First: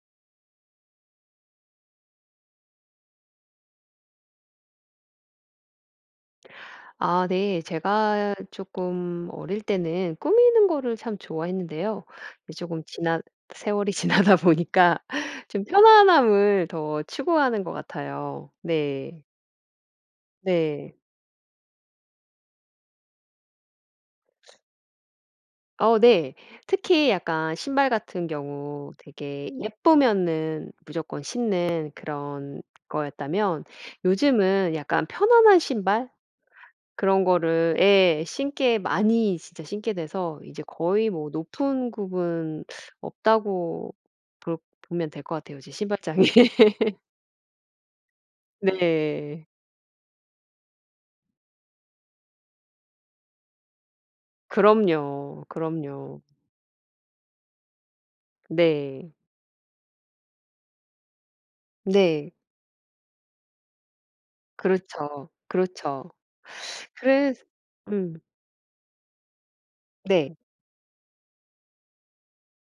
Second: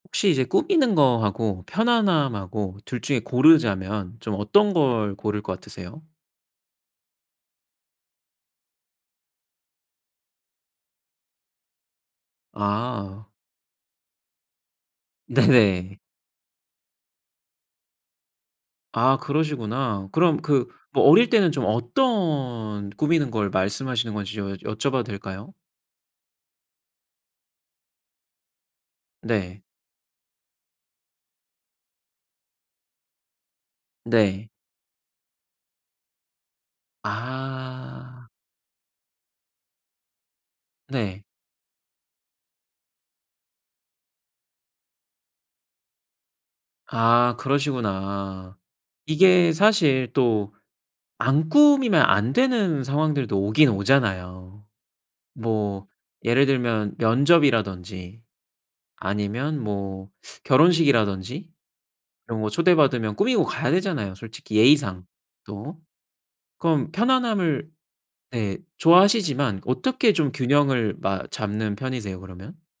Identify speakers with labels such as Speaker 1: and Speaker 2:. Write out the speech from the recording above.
Speaker 1: 혹시 이제 꾸미는 거 하고 편안함하고 2 중에 고르자면 좀 어떤 걸 고를 것 같으세요?
Speaker 2: 아 네. 제가 쪼끔 어릴 때는 꾸미는 거를 참 좋아했는데요. 이제 쪼금 지나
Speaker 1: 아.
Speaker 2: 세월이 지나다 보니까 좀
Speaker 1: 네네.
Speaker 2: 편안함을 더 추구하는 것 같아요.
Speaker 1: 아
Speaker 2: 네.
Speaker 1: 그러시구나. 그럼 그
Speaker 2: 네.
Speaker 1: 뭐 어릴 때는 좀 어떤 꾸미는 걸 말씀하시는 건지 좀 여쭤 봐도 될까요?
Speaker 2: 어 네. 특히 약간 신발 같은 경우 되게
Speaker 1: 네.
Speaker 2: 예쁘면은 무조건 신는 그런 거였다면
Speaker 1: 네.
Speaker 2: 요즘은 약간 편안한 신발 그런 거를 예
Speaker 1: 아.
Speaker 2: 신게 많이 진짜 신게 돼서 이제 거의
Speaker 1: 네.
Speaker 2: 뭐 높은 굽은 없다고 볼 보면 될 것 같아요 이제 신발장이.
Speaker 1: 아 그러시구나.
Speaker 2: 네.
Speaker 1: 이게 사실 또 안 꾸미면 안 되는 상황들도 오긴 오잖아요.
Speaker 2: 그럼요.
Speaker 1: 뭐
Speaker 2: 그럼요.
Speaker 1: 예를 들면 면접이라든지
Speaker 2: 네.
Speaker 1: 아니면 뭐 결혼식이라든지
Speaker 2: 네.
Speaker 1: 이런 거 초대받으면 꾸미고 가야 되잖아요, 솔직히 예의상
Speaker 2: 그렇죠.
Speaker 1: 또.
Speaker 2: 그렇죠.
Speaker 1: 그럼
Speaker 2: 그래ㅅ
Speaker 1: 편안함을
Speaker 2: 음.
Speaker 1: 네 좋아하시지만 어떻게 좀
Speaker 2: 네.
Speaker 1: 균형을 마 잡는 편이세요 그러면?